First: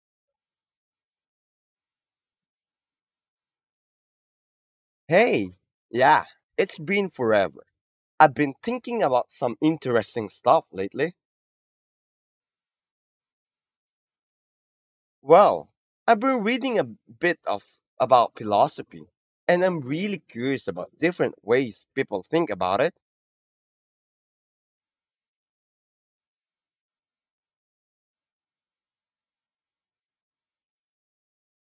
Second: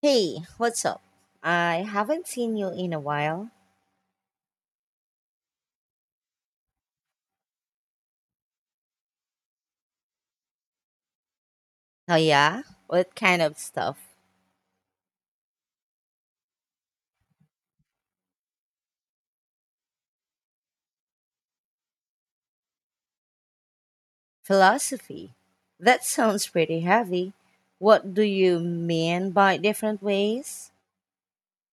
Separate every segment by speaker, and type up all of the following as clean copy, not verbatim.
Speaker 1: Hey, what's up? I haven't seen you in a while.
Speaker 2: Hey, yeah, it's been forever. I've been thinking about some interesting stuff lately.
Speaker 1: Oh, yeah? What kind of stuff?
Speaker 2: Well, I've been reading a bit of about philosophy, and I'm really curious about different ways people think about it.
Speaker 1: Philosophy. That sounds pretty heavy. What do you mean by different ways?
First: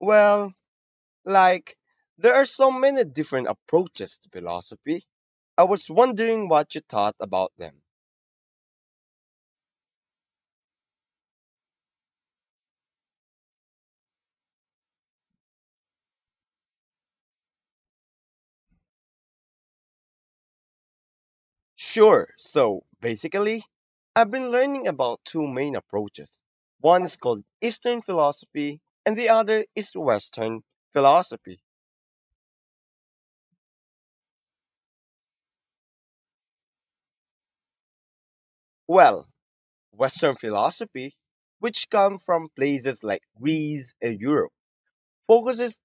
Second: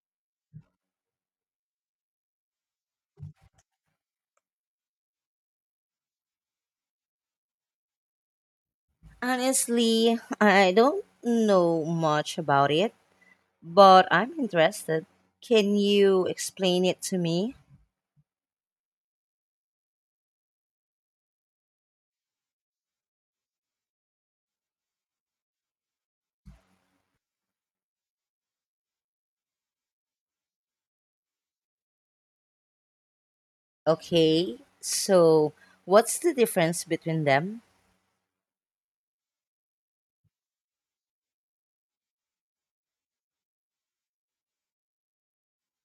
Speaker 2: Well, like there are so many different approaches to philosophy. I was wondering what you thought about them.
Speaker 1: Honestly, I don't know much about it, but I'm interested. Can you explain it to me?
Speaker 2: Sure. So basically, I've been learning about two main approaches. One is called Eastern philosophy, and the other is Western philosophy.
Speaker 1: Okay, so what's the difference between them?
Speaker 2: Well, Western philosophy, which come from places like Greece and Europe, focuses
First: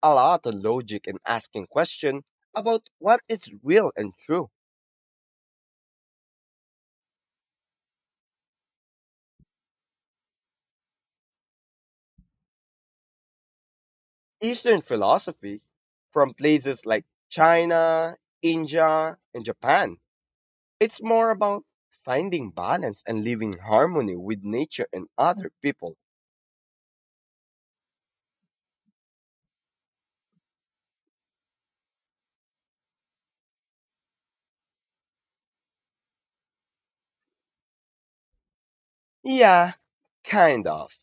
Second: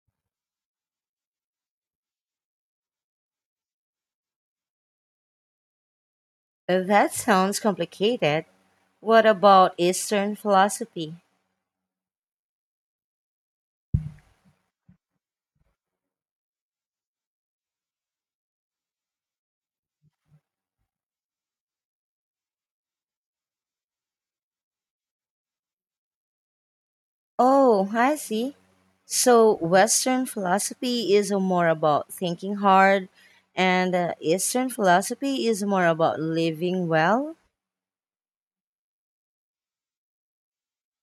Speaker 2: a lot on logic and asking questions about what is real and true.
Speaker 1: That sounds complicated. What about Eastern philosophy?
Speaker 2: Eastern philosophy, from places like China, India, and Japan, it's more about finding balance and living in harmony with nature and other people.
Speaker 1: Oh, I see. So, Western philosophy is more about thinking hard, and Eastern philosophy is more about living well.
Speaker 2: Yeah, kind of.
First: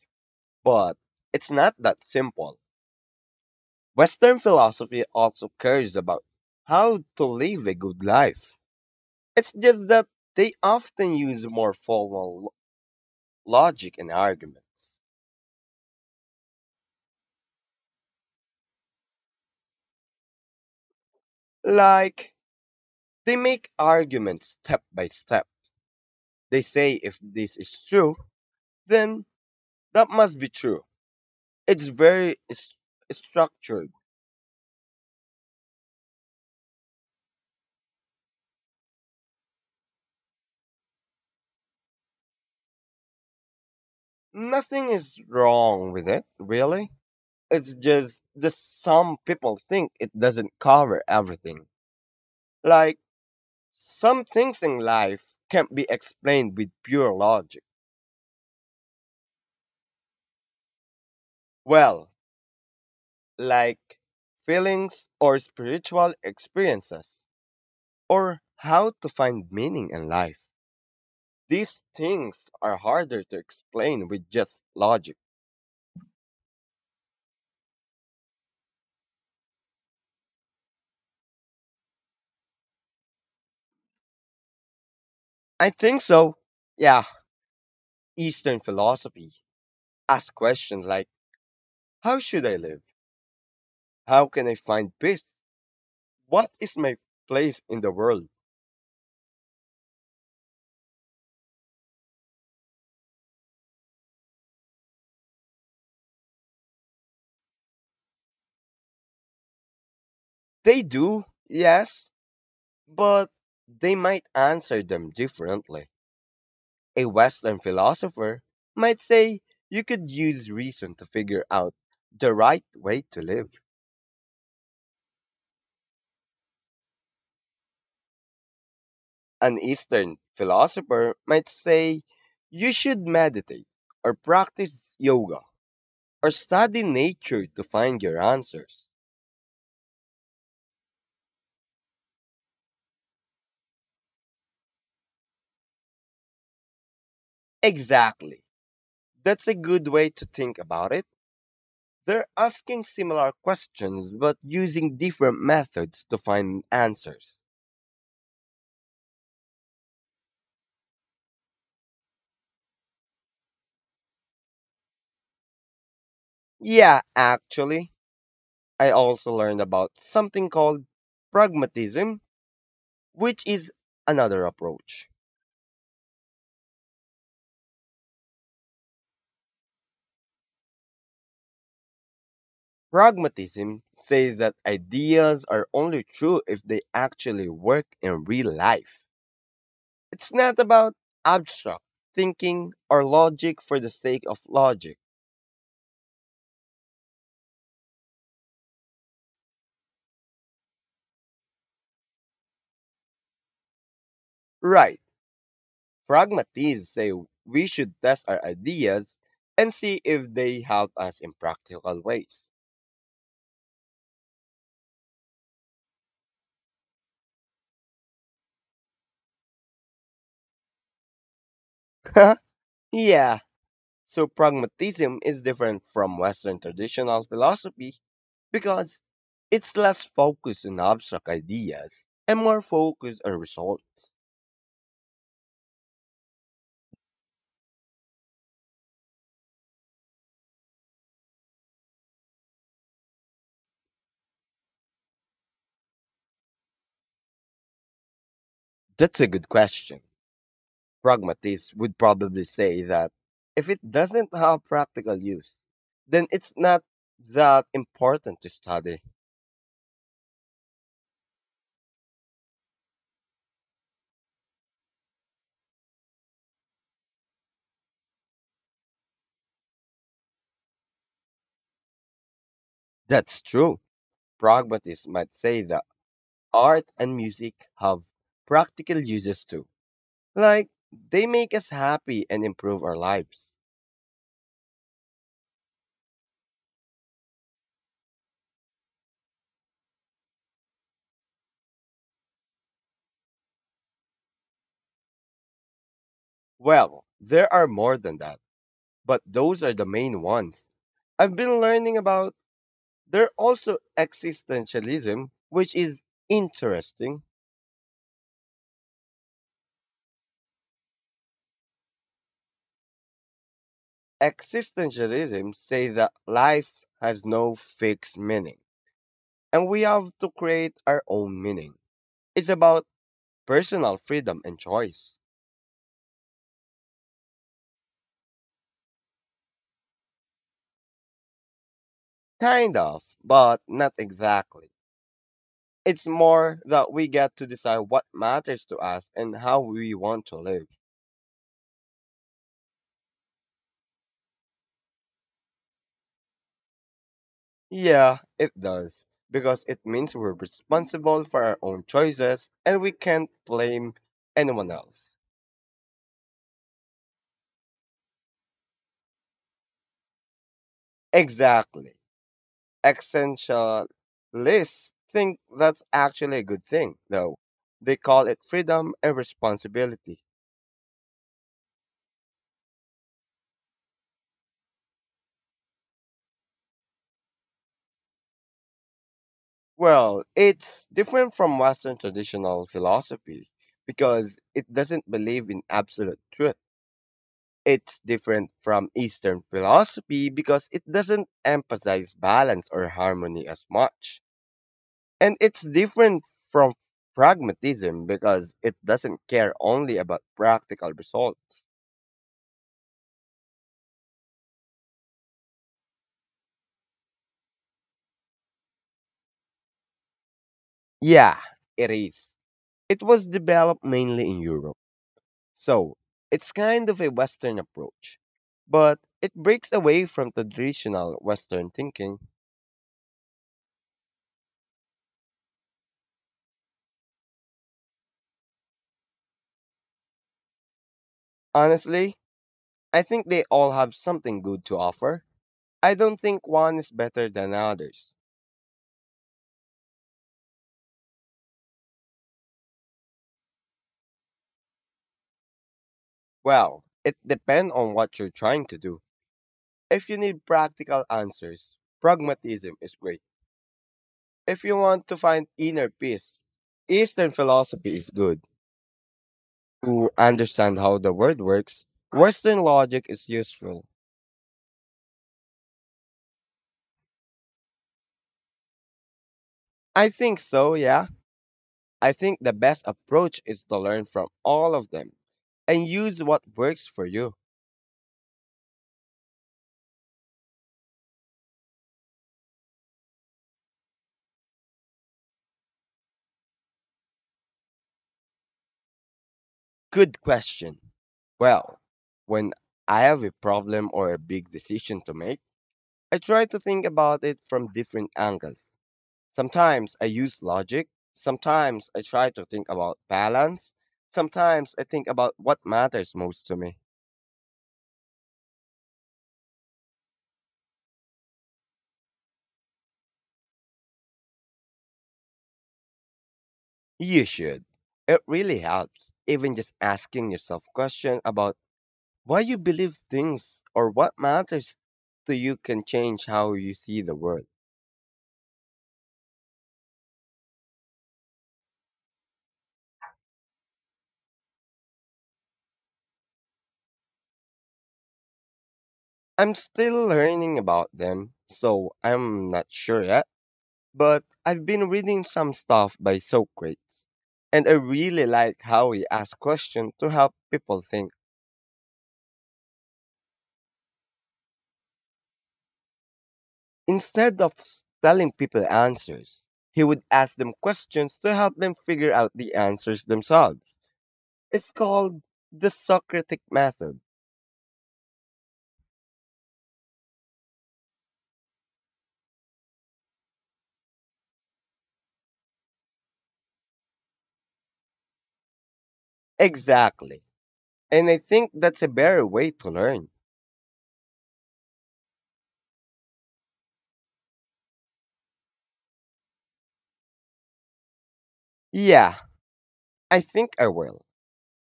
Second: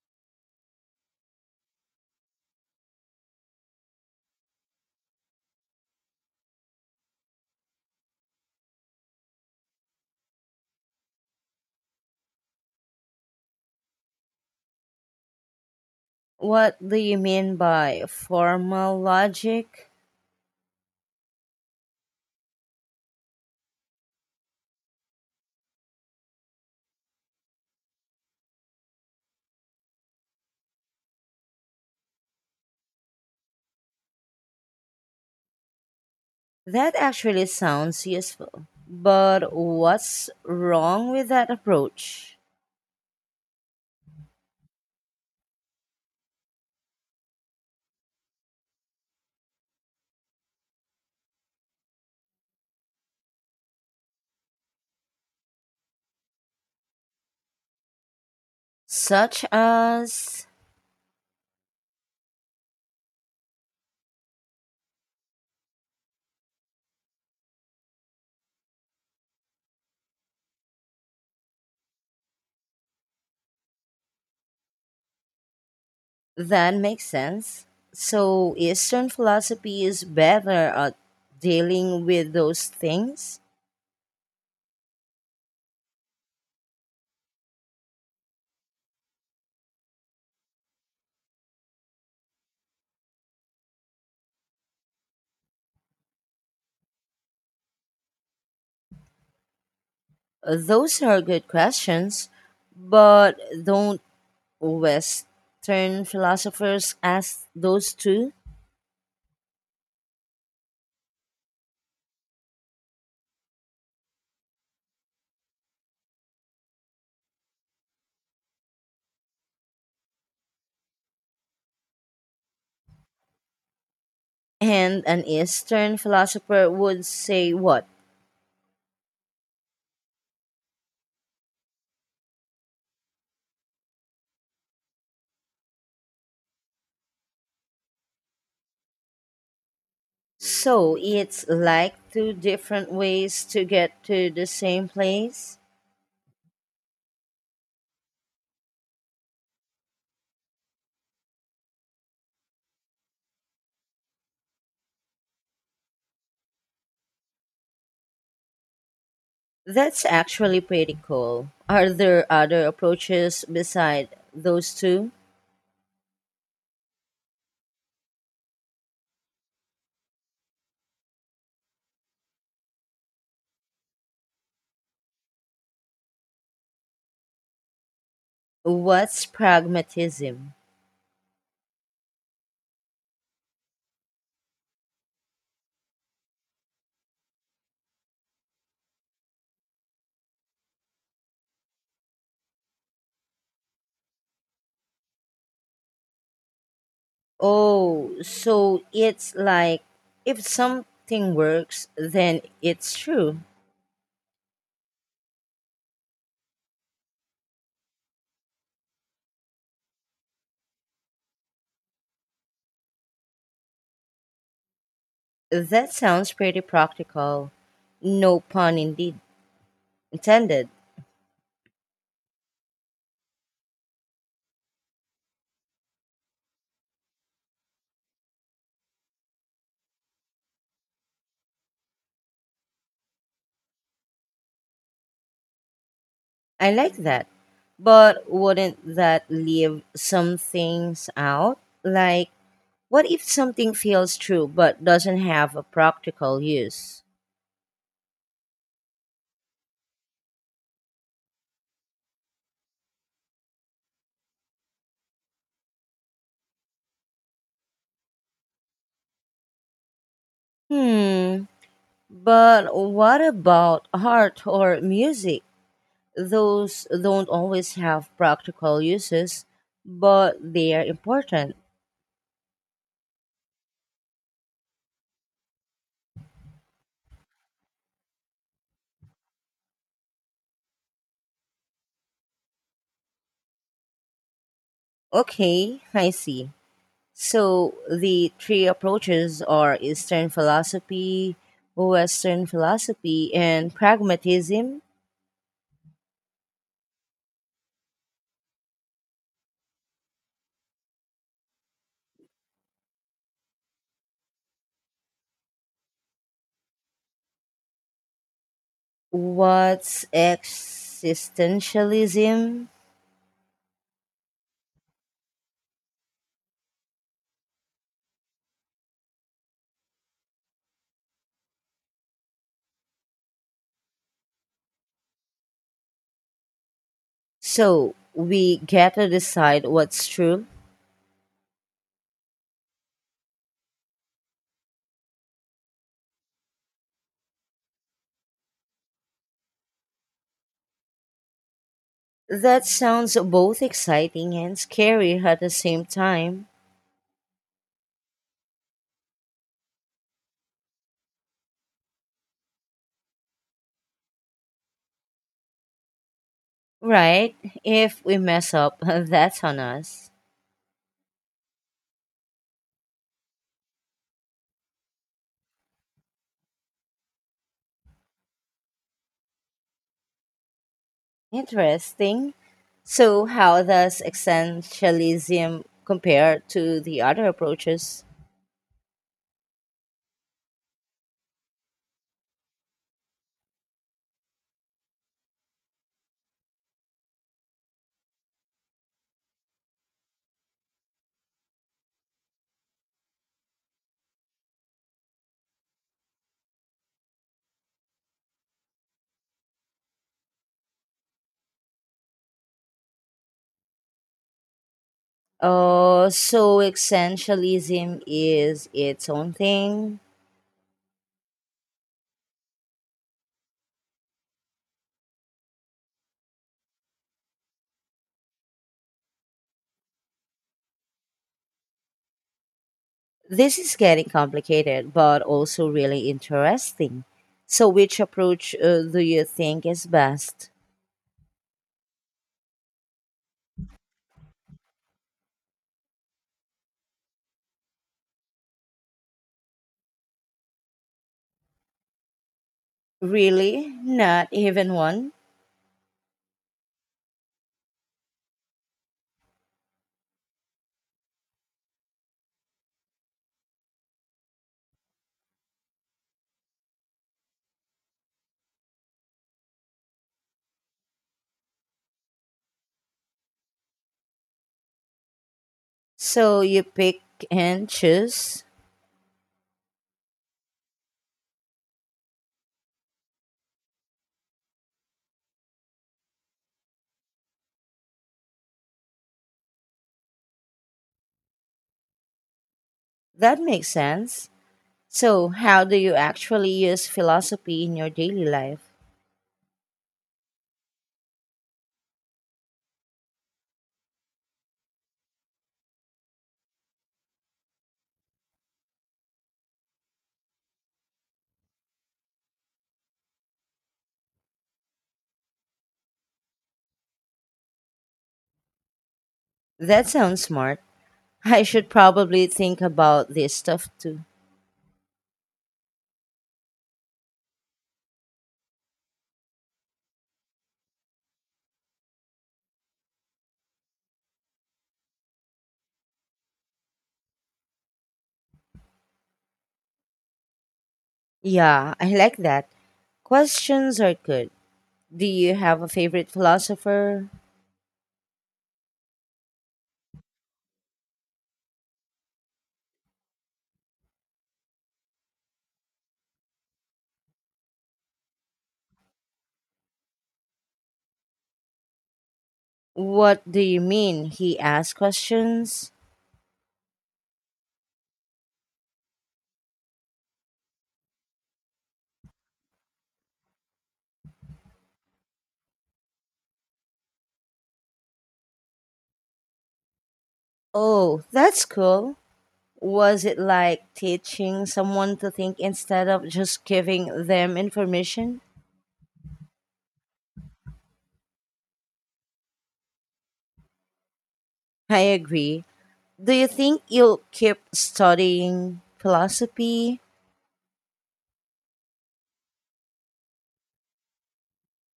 Speaker 2: But it's not that simple. Western philosophy also cares about how to live a good life. It's just that they often use more formal logic and arguments.
Speaker 1: What do you mean by formal logic?
Speaker 2: Like, they make arguments step by step. They say if this is true, then that must be true. It's very structured.
Speaker 1: That actually sounds useful. But what's wrong with that approach?
Speaker 2: Nothing is wrong with it, really. It's just that some people think it doesn't cover everything. Like, some things in life can't be explained with pure logic.
Speaker 1: Such as
Speaker 2: Well, like feelings or spiritual experiences, or how to find meaning in life. These things are harder to explain with just logic.
Speaker 1: that makes sense. So, Eastern philosophy is better at dealing with those things.
Speaker 2: I think so. Yeah, Eastern philosophy asks questions like, how should I live? How can I find peace? What is my place in the world?
Speaker 1: Those are good questions, but don't Western philosophers ask those too?
Speaker 2: They do, yes, but they might answer them differently. A Western philosopher might say you could use reason to figure out the right way to live.
Speaker 1: And an Eastern philosopher would say what?
Speaker 2: An Eastern philosopher might say you should meditate or practice yoga or study nature to find your answers.
Speaker 1: So it's like two different ways to get to the same place?
Speaker 2: Exactly. That's a good way to think about it. They're asking similar questions but using different methods to find answers.
Speaker 1: That's actually pretty cool. Are there other approaches beside those two?
Speaker 2: Yeah, actually, I also learned about something called pragmatism, which is another approach.
Speaker 1: What's pragmatism?
Speaker 2: Pragmatism says that ideas are only true if they actually work in real life. It's not about abstract thinking or logic for the sake of logic.
Speaker 1: Oh, so it's like if something works, then it's true.
Speaker 2: Right. Pragmatists say we should test our ideas and see if they help us in practical ways.
Speaker 1: That sounds pretty practical. No pun indeed intended.
Speaker 2: Yeah, so pragmatism is different from Western traditional philosophy because it's less focused on abstract ideas and more focused on results.
Speaker 1: I like that. But wouldn't that leave some things out? Like, what if something feels true but doesn't have a practical use?
Speaker 2: That's a good question. Pragmatists would probably say that if it doesn't have practical use, then it's not that important to study.
Speaker 1: Hmm. But what about art or music? Those don't always have practical uses, but they are important.
Speaker 2: That's true. Pragmatists might say that art and music have practical uses too, like they make us happy and improve our lives.
Speaker 1: Okay, I see. So the three approaches are Eastern philosophy, Western philosophy, and pragmatism.
Speaker 2: Well, there are more than that, but those are the main ones. I've been learning about there also existentialism, which is interesting.
Speaker 1: What's existentialism?
Speaker 2: Existentialism say that life has no fixed meaning, and we have to create our own meaning. It's about personal freedom and choice.
Speaker 1: So we get to decide what's true.
Speaker 2: Kind of, but not exactly. It's more that we get to decide what matters to us and how we want to live.
Speaker 1: That sounds both exciting and scary at the same time.
Speaker 2: Yeah, it does. Because it means we're responsible for our own choices and we can't blame anyone else.
Speaker 1: Right. If we mess up, that's on us.
Speaker 2: Exactly. Essentialists think that's actually a good thing, though. They call it freedom and responsibility.
Speaker 1: Interesting. So, how does essentialism compare to the other approaches?
Speaker 2: Well, it's different from Western traditional philosophy because it doesn't believe in absolute truth. It's different from Eastern philosophy because it doesn't emphasize balance or harmony as much. And it's different from pragmatism because it doesn't care only about practical results.
Speaker 1: So, essentialism is its own thing.
Speaker 2: Yeah, it is. It was developed mainly in Europe. So it's kind of a Western approach, but it breaks away from traditional Western thinking.
Speaker 1: This is getting complicated, but also really interesting. So, which approach do you think is best?
Speaker 2: Honestly, I think they all have something good to offer. I don't think one is better than others.
Speaker 1: Really? Not even one?
Speaker 2: Well, it depends on what you're trying to do. If you need practical answers, pragmatism is great. If you want to find inner peace, Eastern philosophy is good. To understand how the world works, Western logic is useful.
Speaker 1: So, you pick and choose?
Speaker 2: I think so, yeah. I think the best approach is to learn from all of them and use what works for you.
Speaker 1: That makes sense. So, how do you actually use philosophy in your daily life?
Speaker 2: Good question. Well, when I have a problem or a big decision to make, I try to think about it from different angles. Sometimes I use logic, sometimes I try to think about balance, sometimes I think about what matters most to me.
Speaker 1: That sounds smart. I should probably think about this stuff too.
Speaker 2: You should. It really helps, even just asking yourself questions about why you believe things or what matters to you can change how you see the world.
Speaker 1: Yeah, I like that. Questions are good. Do you have a favorite philosopher?
Speaker 2: I'm still learning about them, so I'm not sure yet, but I've been reading some stuff by Socrates, and I really like how he asks questions to help people think.
Speaker 1: What do you mean he asked questions?
Speaker 2: Instead of telling people answers, he would ask them questions to help them figure out the answers themselves. It's called the Socratic method.
Speaker 1: Oh, that's cool. Was it like teaching someone to think instead of just giving them information?
Speaker 2: Exactly. And I think that's a better way to learn.
Speaker 1: I agree. Do you think you'll keep studying philosophy?
Speaker 2: Yeah, I think I will.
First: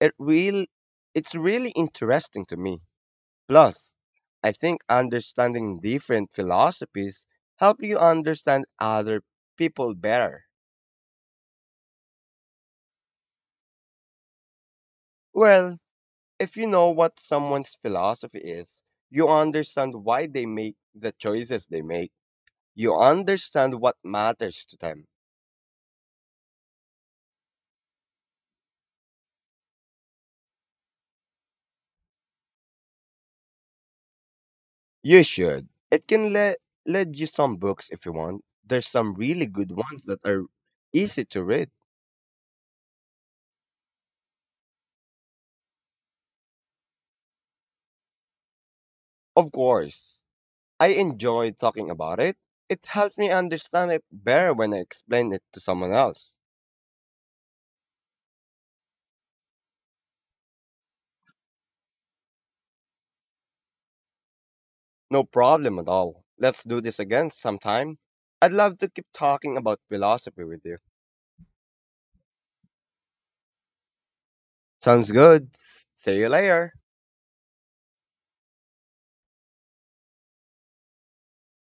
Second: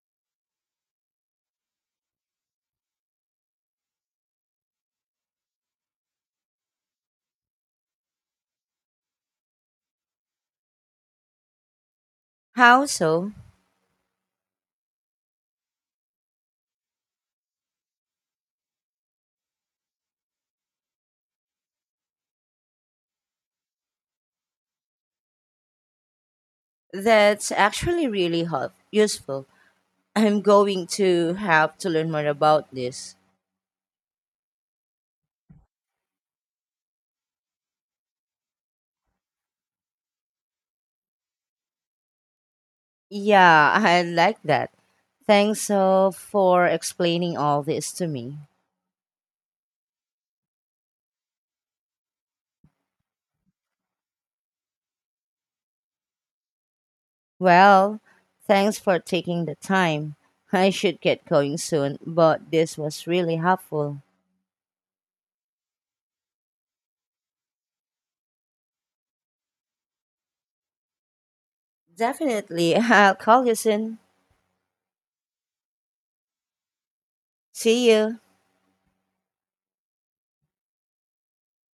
Speaker 2: It really, it's really interesting to me. Plus, I think understanding different philosophies help you understand other people better.
Speaker 1: How so?
Speaker 2: Well, if you know what someone's philosophy is, you understand why they make the choices they make. You understand what matters to them.
Speaker 1: That's actually really help- useful. I'm going to have to learn more about this.
Speaker 2: You should. It can lead you some books if you want. There's some really good ones that are easy to read.
Speaker 1: Yeah, I like that. Thanks so for explaining all this to me.
Speaker 2: Of course, I enjoy talking about it. It helps me understand it better when I explain it to someone else.
Speaker 1: Well, thanks for taking the time. I should get going soon, but this was really helpful.
Speaker 2: No problem at all. Let's do this again sometime. I'd love to keep talking about philosophy with you.
Speaker 1: Definitely, I'll call you soon.
Speaker 2: Sounds good. See you later.
Speaker 1: See you.